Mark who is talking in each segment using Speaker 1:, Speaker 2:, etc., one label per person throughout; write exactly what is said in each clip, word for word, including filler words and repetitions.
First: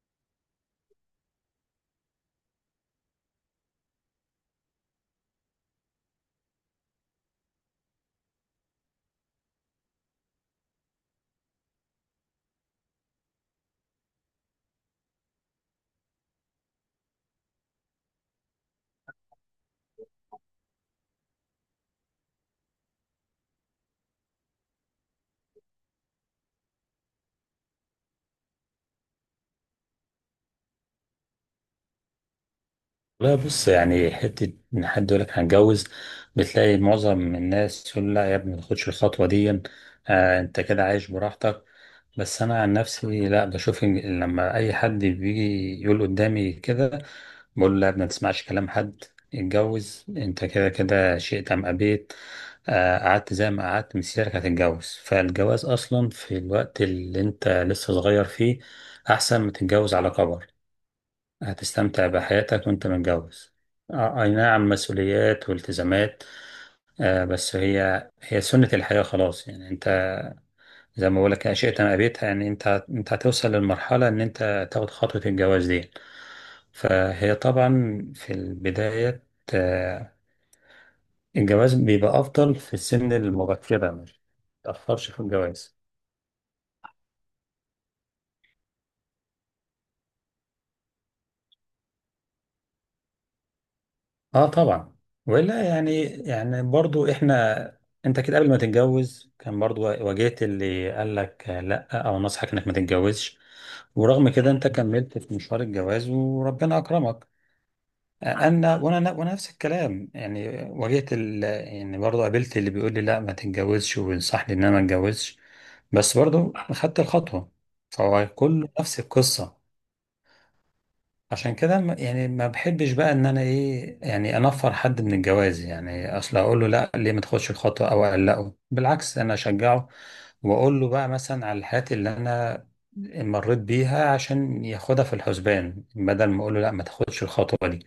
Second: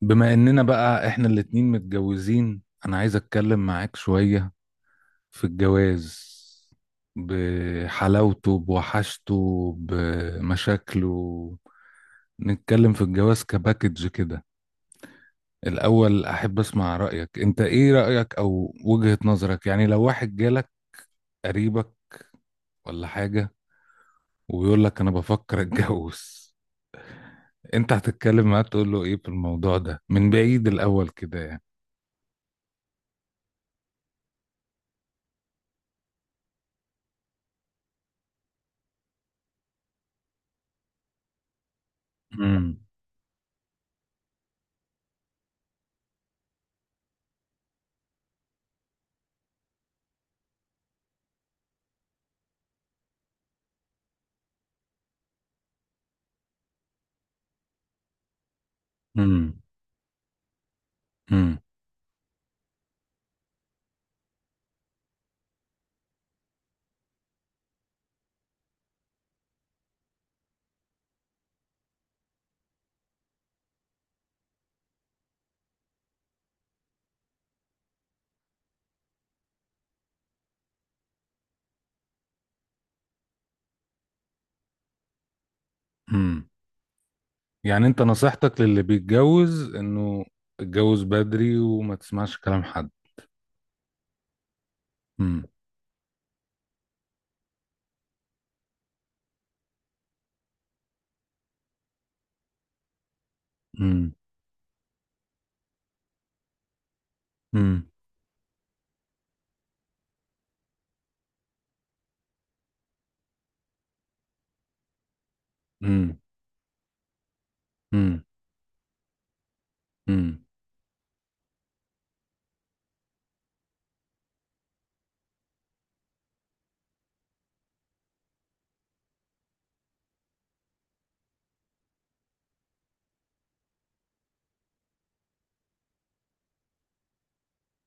Speaker 1: بما اننا بقى احنا الاتنين متجوزين، انا عايز اتكلم معاك شوية في الجواز، بحلاوته بوحشته بمشاكله. نتكلم في الجواز كباكج كده. الاول احب اسمع رأيك، انت ايه رأيك او وجهة نظرك؟ يعني لو واحد جالك، قريبك ولا حاجة، وبيقول لك انا بفكر اتجوز، انت هتتكلم معاه تقول له ايه في الموضوع ده من بعيد الاول كده يعني؟
Speaker 2: لا بص، يعني حتة إن حد يقول لك هنتجوز بتلاقي معظم الناس يقول لا يا ابني ما تاخدش الخطوة دي. آه أنت كده عايش براحتك. بس أنا عن
Speaker 1: امم.
Speaker 2: نفسي لا، بشوف إن لما أي حد بيجي يقول قدامي كده بقول له لا يا ابني ما تسمعش كلام حد، اتجوز. أنت كده كده شئت أم أبيت. آه قعدت زي ما قعدت مسيرك هتتجوز، فالجواز أصلا في الوقت اللي أنت لسه صغير فيه أحسن ما
Speaker 1: امم.
Speaker 2: تتجوز على كبر. هتستمتع بحياتك وانت متجوز. آه، اي نعم مسؤوليات والتزامات، آه، بس هي هي سنة الحياة خلاص. يعني انت زي ما بقولك اشياء ما قابلتها، يعني انت انت هتوصل للمرحلة ان انت تاخد خطوة الجواز دي. فهي طبعا في البداية، آه، الجواز بيبقى افضل في السن المبكرة، مش متأخرش في الجواز.
Speaker 1: امم. يعني انت نصيحتك للي بيتجوز انه اتجوز بدري وما تسمعش كلام حد؟
Speaker 2: اه طبعا.
Speaker 1: امم.
Speaker 2: ولا يعني، يعني برضو احنا انت كده قبل ما تتجوز كان برضو واجهت اللي قال لك لا او نصحك انك ما تتجوزش،
Speaker 1: امم.
Speaker 2: ورغم كده انت كملت في مشوار الجواز وربنا اكرمك.
Speaker 1: امم.
Speaker 2: انا وانا وانا نفس الكلام، يعني واجهت ال... يعني برضو قابلت اللي بيقول لي لا ما تتجوزش وينصحني ان انا ما اتجوزش،
Speaker 1: امم.
Speaker 2: بس برضو خدت الخطوة.
Speaker 1: امم.
Speaker 2: فهو كله نفس القصة.
Speaker 1: امم.
Speaker 2: عشان كده م- يعني ما بحبش بقى ان انا ايه، يعني انفر حد من الجواز، يعني اصل اقول له لا ليه ما تاخدش الخطوه او اقلقه. بالعكس انا اشجعه واقول له بقى مثلا على الحاجات اللي انا مريت بيها عشان ياخدها في الحسبان، بدل ما اقول له لا ما تاخدش الخطوه دي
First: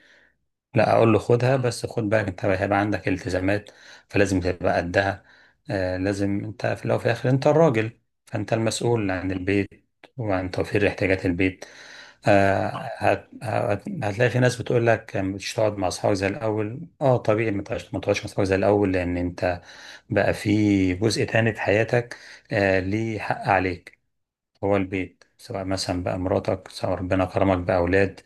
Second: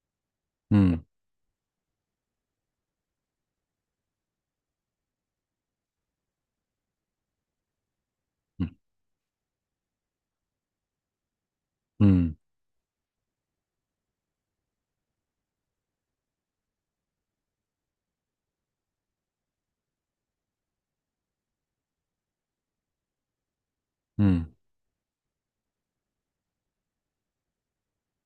Speaker 2: لا
Speaker 1: امم.
Speaker 2: اقول له خدها، بس خد بالك انت هيبقى عندك التزامات فلازم تبقى قدها. آه لازم، انت في الاول وفي الاخر انت الراجل، فانت المسؤول عن البيت وعن توفير احتياجات البيت.
Speaker 1: امم.
Speaker 2: آه، هت هت هتلاقي في ناس بتقول لك مش تقعد مع اصحابك زي الاول. اه طبيعي، ما تقعدش ما تقعدش مع اصحابك زي الاول لان انت بقى في جزء تاني في حياتك. آه ليه حق عليك،
Speaker 1: امم.
Speaker 2: هو البيت سواء مثلا بقى مراتك، سواء ربنا كرمك بأولاد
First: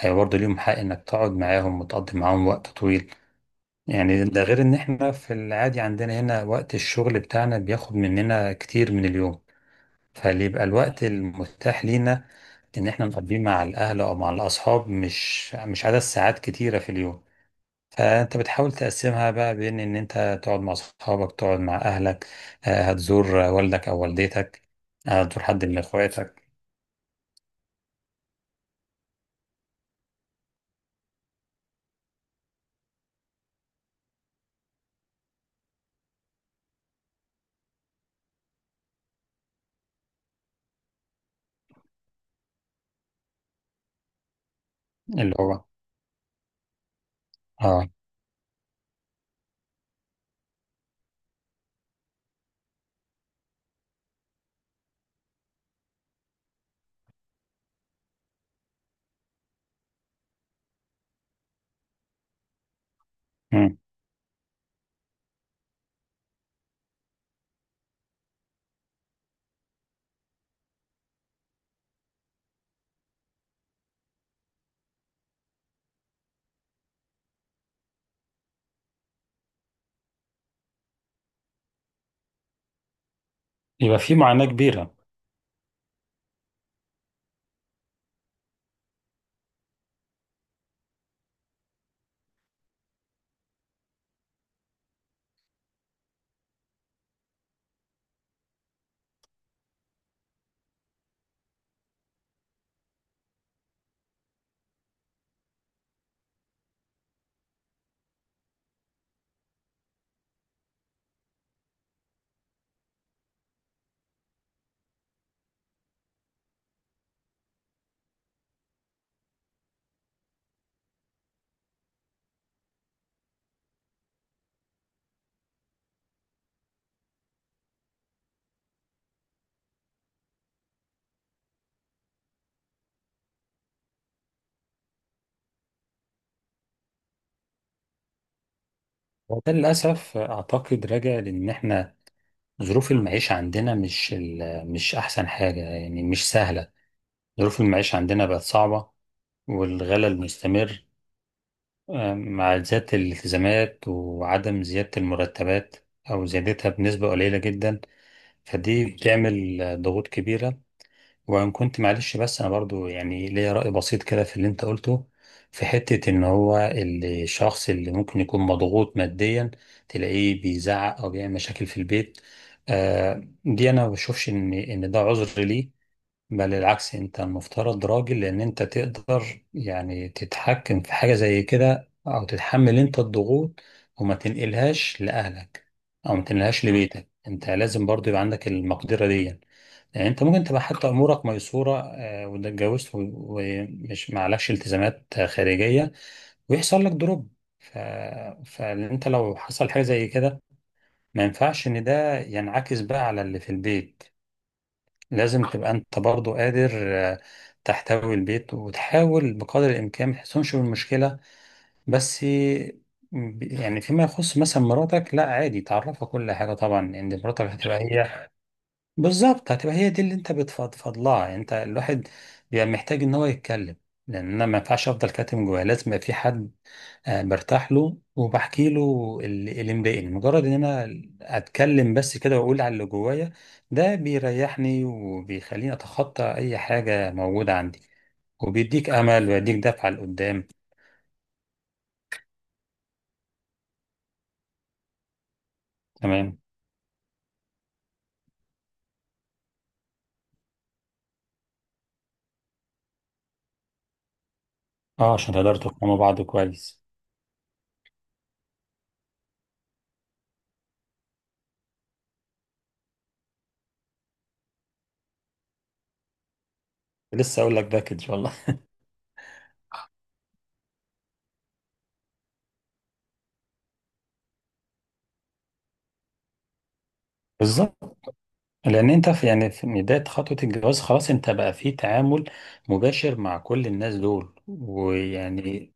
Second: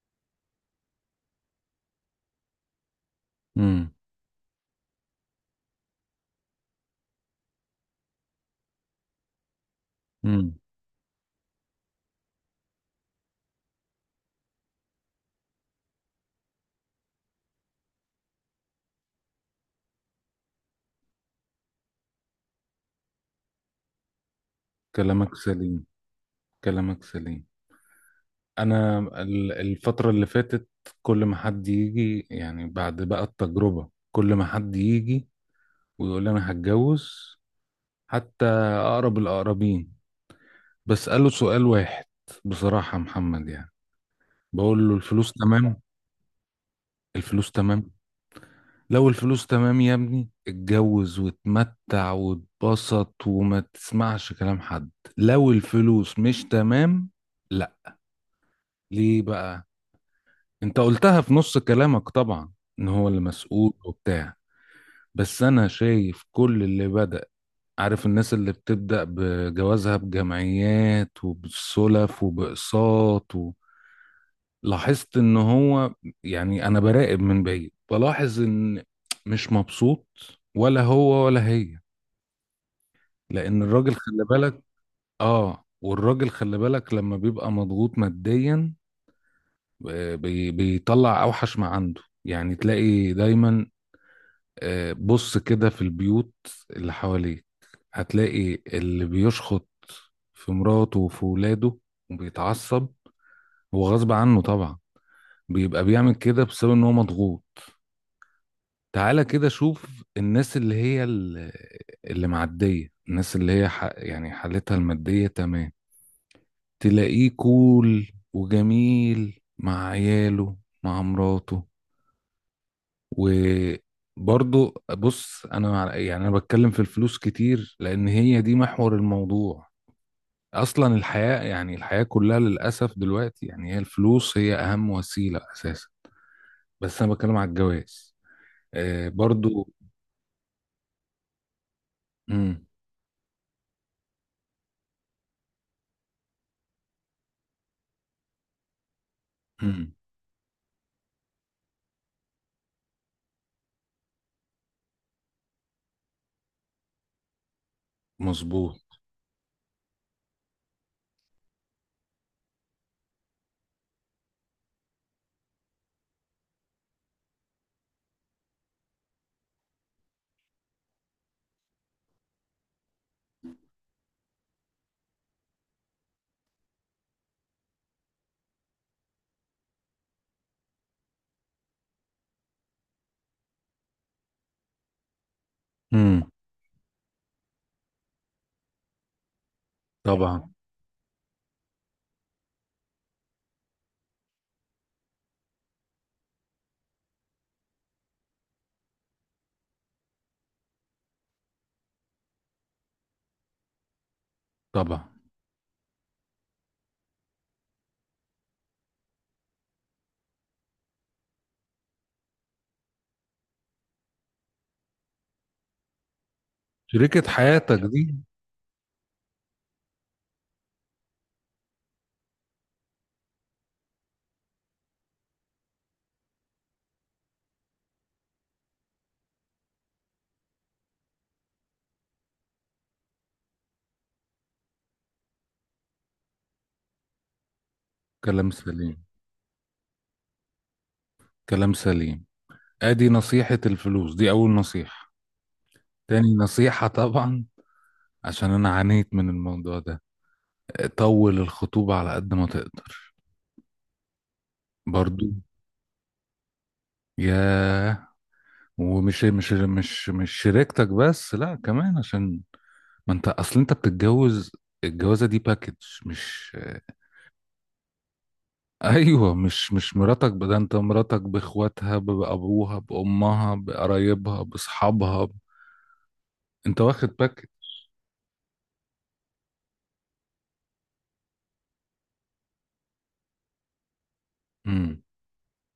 Speaker 2: هي برضه ليهم حق إنك تقعد معاهم وتقضي معاهم وقت طويل.
Speaker 1: امم.
Speaker 2: يعني ده غير إن إحنا في العادي عندنا هنا وقت الشغل بتاعنا بياخد مننا كتير من اليوم، فاللي
Speaker 1: امم.
Speaker 2: يبقى الوقت المتاح لينا إن إحنا نقضيه مع الأهل أو مع الأصحاب مش مش عدد ساعات كتيرة في اليوم. فأنت بتحاول تقسمها بقى بين إن أنت تقعد مع أصحابك، تقعد مع أهلك، آه، هتزور والدك أو والدتك، آه،
Speaker 1: كلامك
Speaker 2: هتزور حد من
Speaker 1: سليم.
Speaker 2: إخواتك.
Speaker 1: كلامك سليم. انا ال- الفترة اللي فاتت، كل ما حد يجي، يعني بعد بقى التجربة، كل ما حد يجي ويقول لي انا هتجوز، حتى اقرب الاقربين، بسأله سؤال واحد. بصراحة يا محمد يعني بقول له الفلوس
Speaker 2: اللي هو
Speaker 1: تمام؟ الفلوس
Speaker 2: اه.
Speaker 1: تمام. لو الفلوس تمام يا ابني، اتجوز واتمتع واتبسط وما تسمعش كلام حد. لو الفلوس مش تمام، لا. ليه بقى؟ انت قلتها في نص كلامك طبعا، ان هو اللي مسؤول
Speaker 2: مم.
Speaker 1: وبتاع. بس انا شايف كل اللي بدأ، عارف الناس اللي بتبدأ بجوازها بجمعيات وبالسلف وبأقساط و... لاحظت ان هو، يعني انا براقب من بعيد بلاحظ ان مش مبسوط، ولا هو ولا هي. لان الراجل
Speaker 2: يبقى في
Speaker 1: خلي
Speaker 2: معاناة
Speaker 1: بالك،
Speaker 2: كبيرة.
Speaker 1: اه، والراجل خلي بالك لما بيبقى مضغوط ماديا. آه، بي بيطلع اوحش ما عنده، يعني تلاقي دايما. آه، بص كده في البيوت اللي حواليك، هتلاقي اللي بيشخط في مراته وفي ولاده وبيتعصب. هو غصب عنه طبعا، بيبقى بيعمل كده بسبب ان هو مضغوط. تعالى كده شوف الناس اللي هي ال- اللي معدية، الناس اللي هي ح... يعني حالتها المادية تمام. تلاقيه كول وجميل مع عياله، مع مراته. وبرضه بص، انا مع- يعني انا بتكلم في الفلوس كتير، لان هي دي محور الموضوع. اصلا الحياة، يعني الحياة كلها للأسف دلوقتي، يعني هي الفلوس هي اهم وسيلة اساسا. بس انا بتكلم على الجواز آه
Speaker 2: وده
Speaker 1: برضه.
Speaker 2: للأسف أعتقد راجع لأن إحنا ظروف المعيشة عندنا مش ال- مش أحسن حاجة، يعني مش سهلة. ظروف المعيشة عندنا بقت صعبة
Speaker 1: امم.
Speaker 2: والغلاء المستمر، آه، مع زيادة الالتزامات وعدم زيادة المرتبات أو زيادتها بنسبة قليلة جدا.
Speaker 1: مظبوط.
Speaker 2: فدي بتعمل ضغوط كبيرة. وان كنت معلش بس انا برضو يعني ليا رأي بسيط كده في اللي انت قلته، في حتة ان هو الشخص اللي ممكن يكون مضغوط ماديا تلاقيه بيزعق او بيعمل مشاكل في البيت، آه دي انا ما بشوفش ان ان ده عذر ليه. بل العكس انت المفترض راجل، لان انت تقدر يعني تتحكم في حاجة زي كده او تتحمل انت الضغوط وما تنقلهاش لأهلك او ما تنقلهاش لبيتك. انت لازم برضو يبقى عندك المقدرة دي. يعني انت ممكن
Speaker 1: طبعا.
Speaker 2: تبقى حتى امورك ميسورة، آه، واتجوزت و- ومش معلكش التزامات آه، خارجية، ويحصل لك دروب. ف... فانت لو حصل حاجة زي كده ما ينفعش ان ده ينعكس بقى على اللي في البيت.
Speaker 1: طبعا.
Speaker 2: لازم تبقى انت برضو قادر، آه، تحتوي البيت وتحاول بقدر الامكان ما تحسنش بالمشكله. بس ب- يعني فيما يخص مثلا مراتك لا عادي، تعرفها كل حاجه طبعا. ان
Speaker 1: شريكة
Speaker 2: مراتك
Speaker 1: حياتك
Speaker 2: هتبقى
Speaker 1: دي.
Speaker 2: هي، بالظبط هتبقى هي دي اللي انت بتفضفض لها. يعني انت الواحد بيبقى محتاج ان هو يتكلم، لان انا ما ينفعش افضل كاتم جوايا، لازم يبقى في حد آه، برتاح له وبحكي له اللي اللي مضايقني. مجرد ان انا اتكلم بس كده واقول على اللي جوايا ده بيريحني وبيخليني اتخطى اي حاجة موجودة عندي،
Speaker 1: كلام
Speaker 2: وبيديك
Speaker 1: سليم.
Speaker 2: امل ويديك دفعة لقدام.
Speaker 1: كلام سليم. ادي نصيحة الفلوس دي اول نصيحة. تاني
Speaker 2: تمام.
Speaker 1: نصيحة طبعا، عشان انا عانيت من الموضوع ده، طول الخطوبة على قد ما تقدر
Speaker 2: اه
Speaker 1: برضو.
Speaker 2: عشان تقدروا تفهموا بعض كويس.
Speaker 1: ياه. ومش مش مش مش شريكتك بس، لا كمان عشان ما انت اصل انت بتتجوز. الجوازة دي باكج، مش
Speaker 2: لسه اقول لك ده كده ان شاء الله.
Speaker 1: ايوه، مش مش مراتك، ب- ده انت مراتك باخواتها بابوها بامها بقرايبها باصحابها. انت واخد باك.
Speaker 2: بالظبط، لان انت في يعني في بدايه خطوه الجواز خلاص انت بقى في تعامل مباشر مع كل الناس دول
Speaker 1: امم.
Speaker 2: ويعني،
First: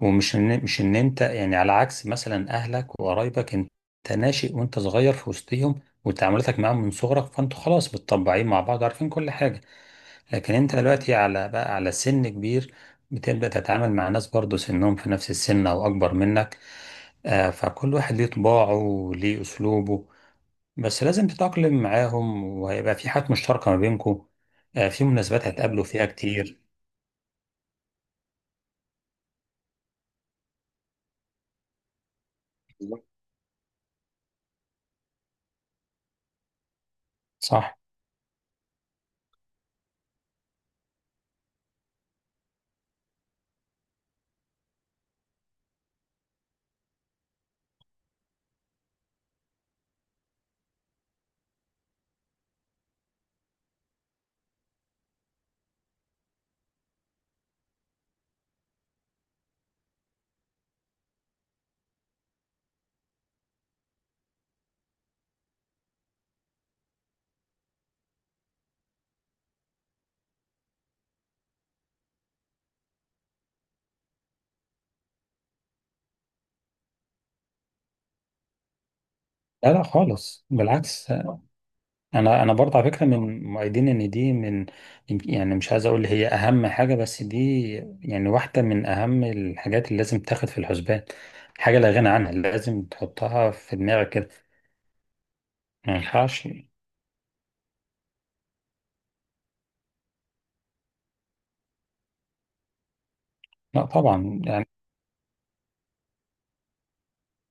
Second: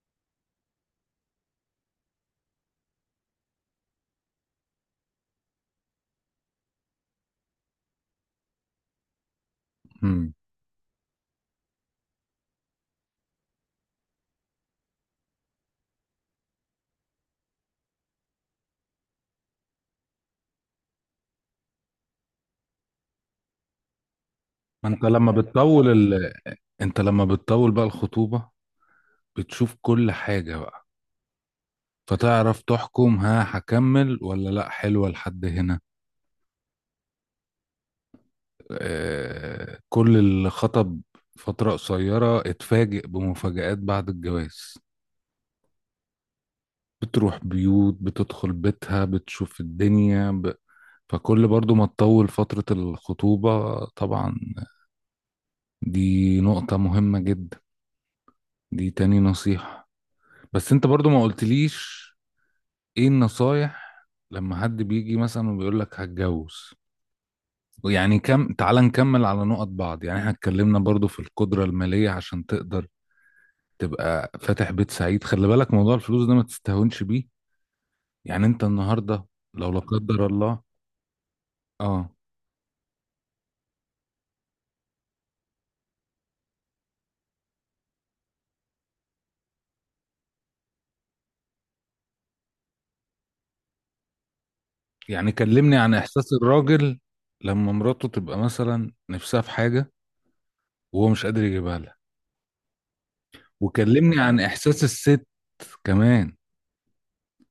Speaker 2: ومش ان مش ان انت يعني على عكس مثلا اهلك وقرايبك، انت ناشئ وانت صغير في وسطهم وتعاملاتك معاهم من صغرك فانتوا خلاص متطبعين مع بعض عارفين كل حاجه.
Speaker 1: امم.
Speaker 2: لكن انت دلوقتي على بقى على سن كبير بتبدا تتعامل مع ناس برضه سنهم في نفس السن او اكبر منك، آه، فكل واحد ليه طباعه وليه اسلوبه، بس لازم تتأقلم معاهم وهيبقى في حاجات مشتركة ما بينكم،
Speaker 1: ما
Speaker 2: آه،
Speaker 1: انت
Speaker 2: في
Speaker 1: لما
Speaker 2: مناسبات هتقابلوا
Speaker 1: بتطول
Speaker 2: فيها
Speaker 1: ال...
Speaker 2: كتير.
Speaker 1: انت لما بتطول بقى الخطوبة، بتشوف كل حاجة بقى. فتعرف تحكم، ها هكمل ولا لا، حلوة لحد هنا.
Speaker 2: صح؟
Speaker 1: آه... كل اللي خطب فترة قصيرة، اتفاجئ بمفاجآت بعد الجواز. بتروح بيوت، بتدخل بيتها، بتشوف الدنيا ب... فكل برضو ما تطول فترة الخطوبة طبعا، دي نقطة مهمة جدا. دي تاني نصيحة. بس انت برضو ما قلتليش ايه النصايح لما حد بيجي مثلا وبيقول لك هتجوز. ويعني كم، تعال نكمل على نقط بعض، يعني احنا اتكلمنا برضو في القدرة المالية عشان تقدر تبقى فاتح بيت سعيد. خلي بالك موضوع الفلوس ده ما تستهونش بيه. يعني انت النهاردة لو
Speaker 2: لا
Speaker 1: لا
Speaker 2: لا
Speaker 1: قدر
Speaker 2: خالص،
Speaker 1: الله،
Speaker 2: بالعكس آه،
Speaker 1: اه.
Speaker 2: انا انا برضه على فكره من مؤيدين ان دي من، يعني مش عايز اقول هي اهم حاجه، بس دي يعني واحده من اهم الحاجات اللي لازم تاخد في الحسبان. حاجه لا غنى عنها، لازم تحطها في دماغك كده.
Speaker 1: يعني كلمني عن
Speaker 2: ما
Speaker 1: احساس
Speaker 2: ينفعش.
Speaker 1: الراجل لما مراته تبقى مثلا نفسها في حاجة وهو مش قادر يجيبها لها،
Speaker 2: لا
Speaker 1: وكلمني عن
Speaker 2: طبعا يعني،
Speaker 1: احساس الست كمان،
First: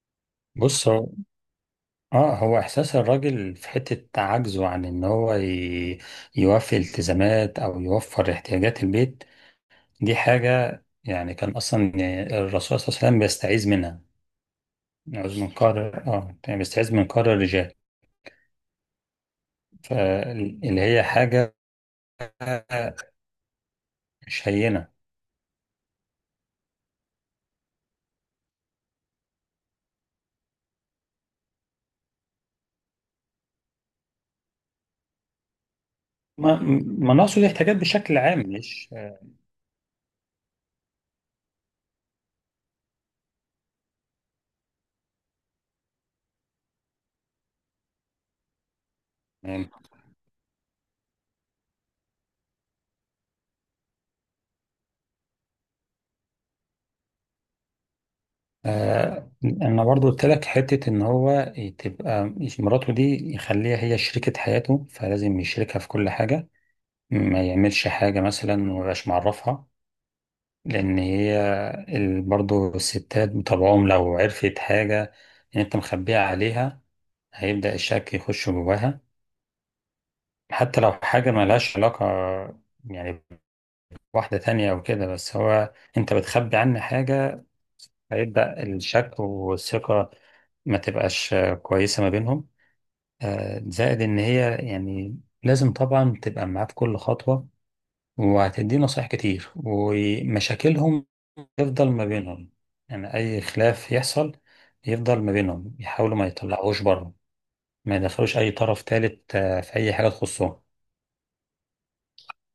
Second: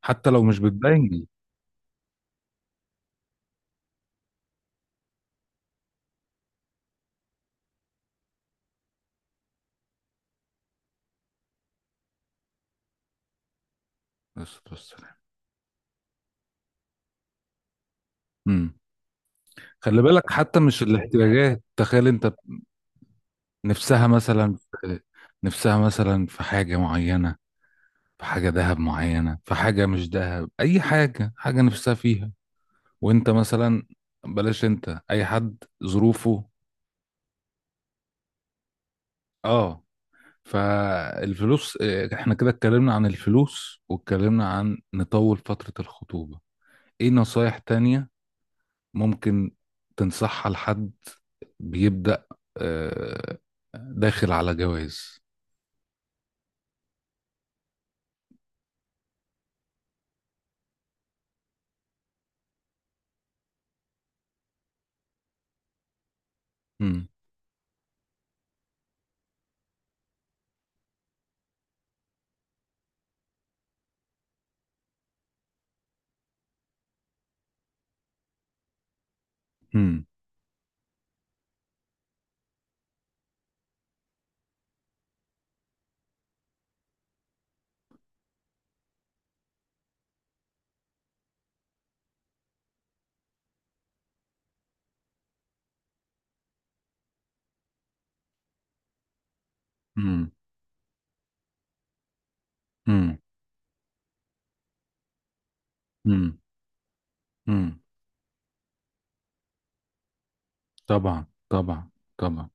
Speaker 1: حتى لو مش
Speaker 2: بص
Speaker 1: بتبين.
Speaker 2: اه هو احساس الراجل في حتة عجزه عن ان هو ي- يوفي التزامات او يوفر احتياجات البيت، دي حاجة يعني كان اصلا الرسول صلى الله عليه وسلم بيستعيذ منها،
Speaker 1: بس بس.
Speaker 2: يعوذ من قهر، اه يعني بيستعيذ من قهر الرجال.
Speaker 1: امم. خلي بالك حتى
Speaker 2: فاللي
Speaker 1: مش
Speaker 2: هي حاجة
Speaker 1: الاحتياجات، تخيل انت نفسها
Speaker 2: مش
Speaker 1: مثلا
Speaker 2: هينة.
Speaker 1: في نفسها مثلا في حاجة معينة، في حاجة ذهب معينة، في حاجة مش ذهب، أي حاجة حاجة نفسها فيها. وانت مثلا، بلاش انت أي حد ظروفه،
Speaker 2: ما ما نقصد احتياجات بشكل عام مش،
Speaker 1: اه. فالفلوس اه، احنا كده اتكلمنا عن الفلوس واتكلمنا عن نطول فترة الخطوبة. ايه نصايح تانية ممكن
Speaker 2: يعني،
Speaker 1: تنصحها لحد بيبدأ اه، داخل على جواز؟
Speaker 2: آه انا برضو قلت لك حته ان هو تبقى مراته دي يخليها هي شريكة حياته، فلازم يشركها في كل حاجة،
Speaker 1: مم.
Speaker 2: ما يعملش حاجة مثلا ومبقاش معرفها. لأن هي ال- برضو الستات بطبعهم لو عرفت حاجة إن أنت مخبيها عليها هيبدأ الشك يخش جواها،
Speaker 1: مم.
Speaker 2: حتى لو حاجة ملهاش علاقة يعني بواحدة تانية أو كده، بس هو أنت بتخبي عنه حاجة، هيبدأ الشك والثقة ما تبقاش كويسة ما بينهم. آه، زائد إن هي يعني لازم طبعا تبقى معاه في كل خطوة، وهتديه نصايح كتير
Speaker 1: مم.
Speaker 2: ومشاكلهم يفضل ما بينهم. يعني
Speaker 1: مم.
Speaker 2: أي خلاف يحصل يفضل ما بينهم، يحاولوا ما
Speaker 1: مم.
Speaker 2: يطلعوش بره،
Speaker 1: مم.
Speaker 2: ما يدخلوش أي طرف تالت آه، في أي حاجة تخصهم.
Speaker 1: طبعا. طبعا. طبعا.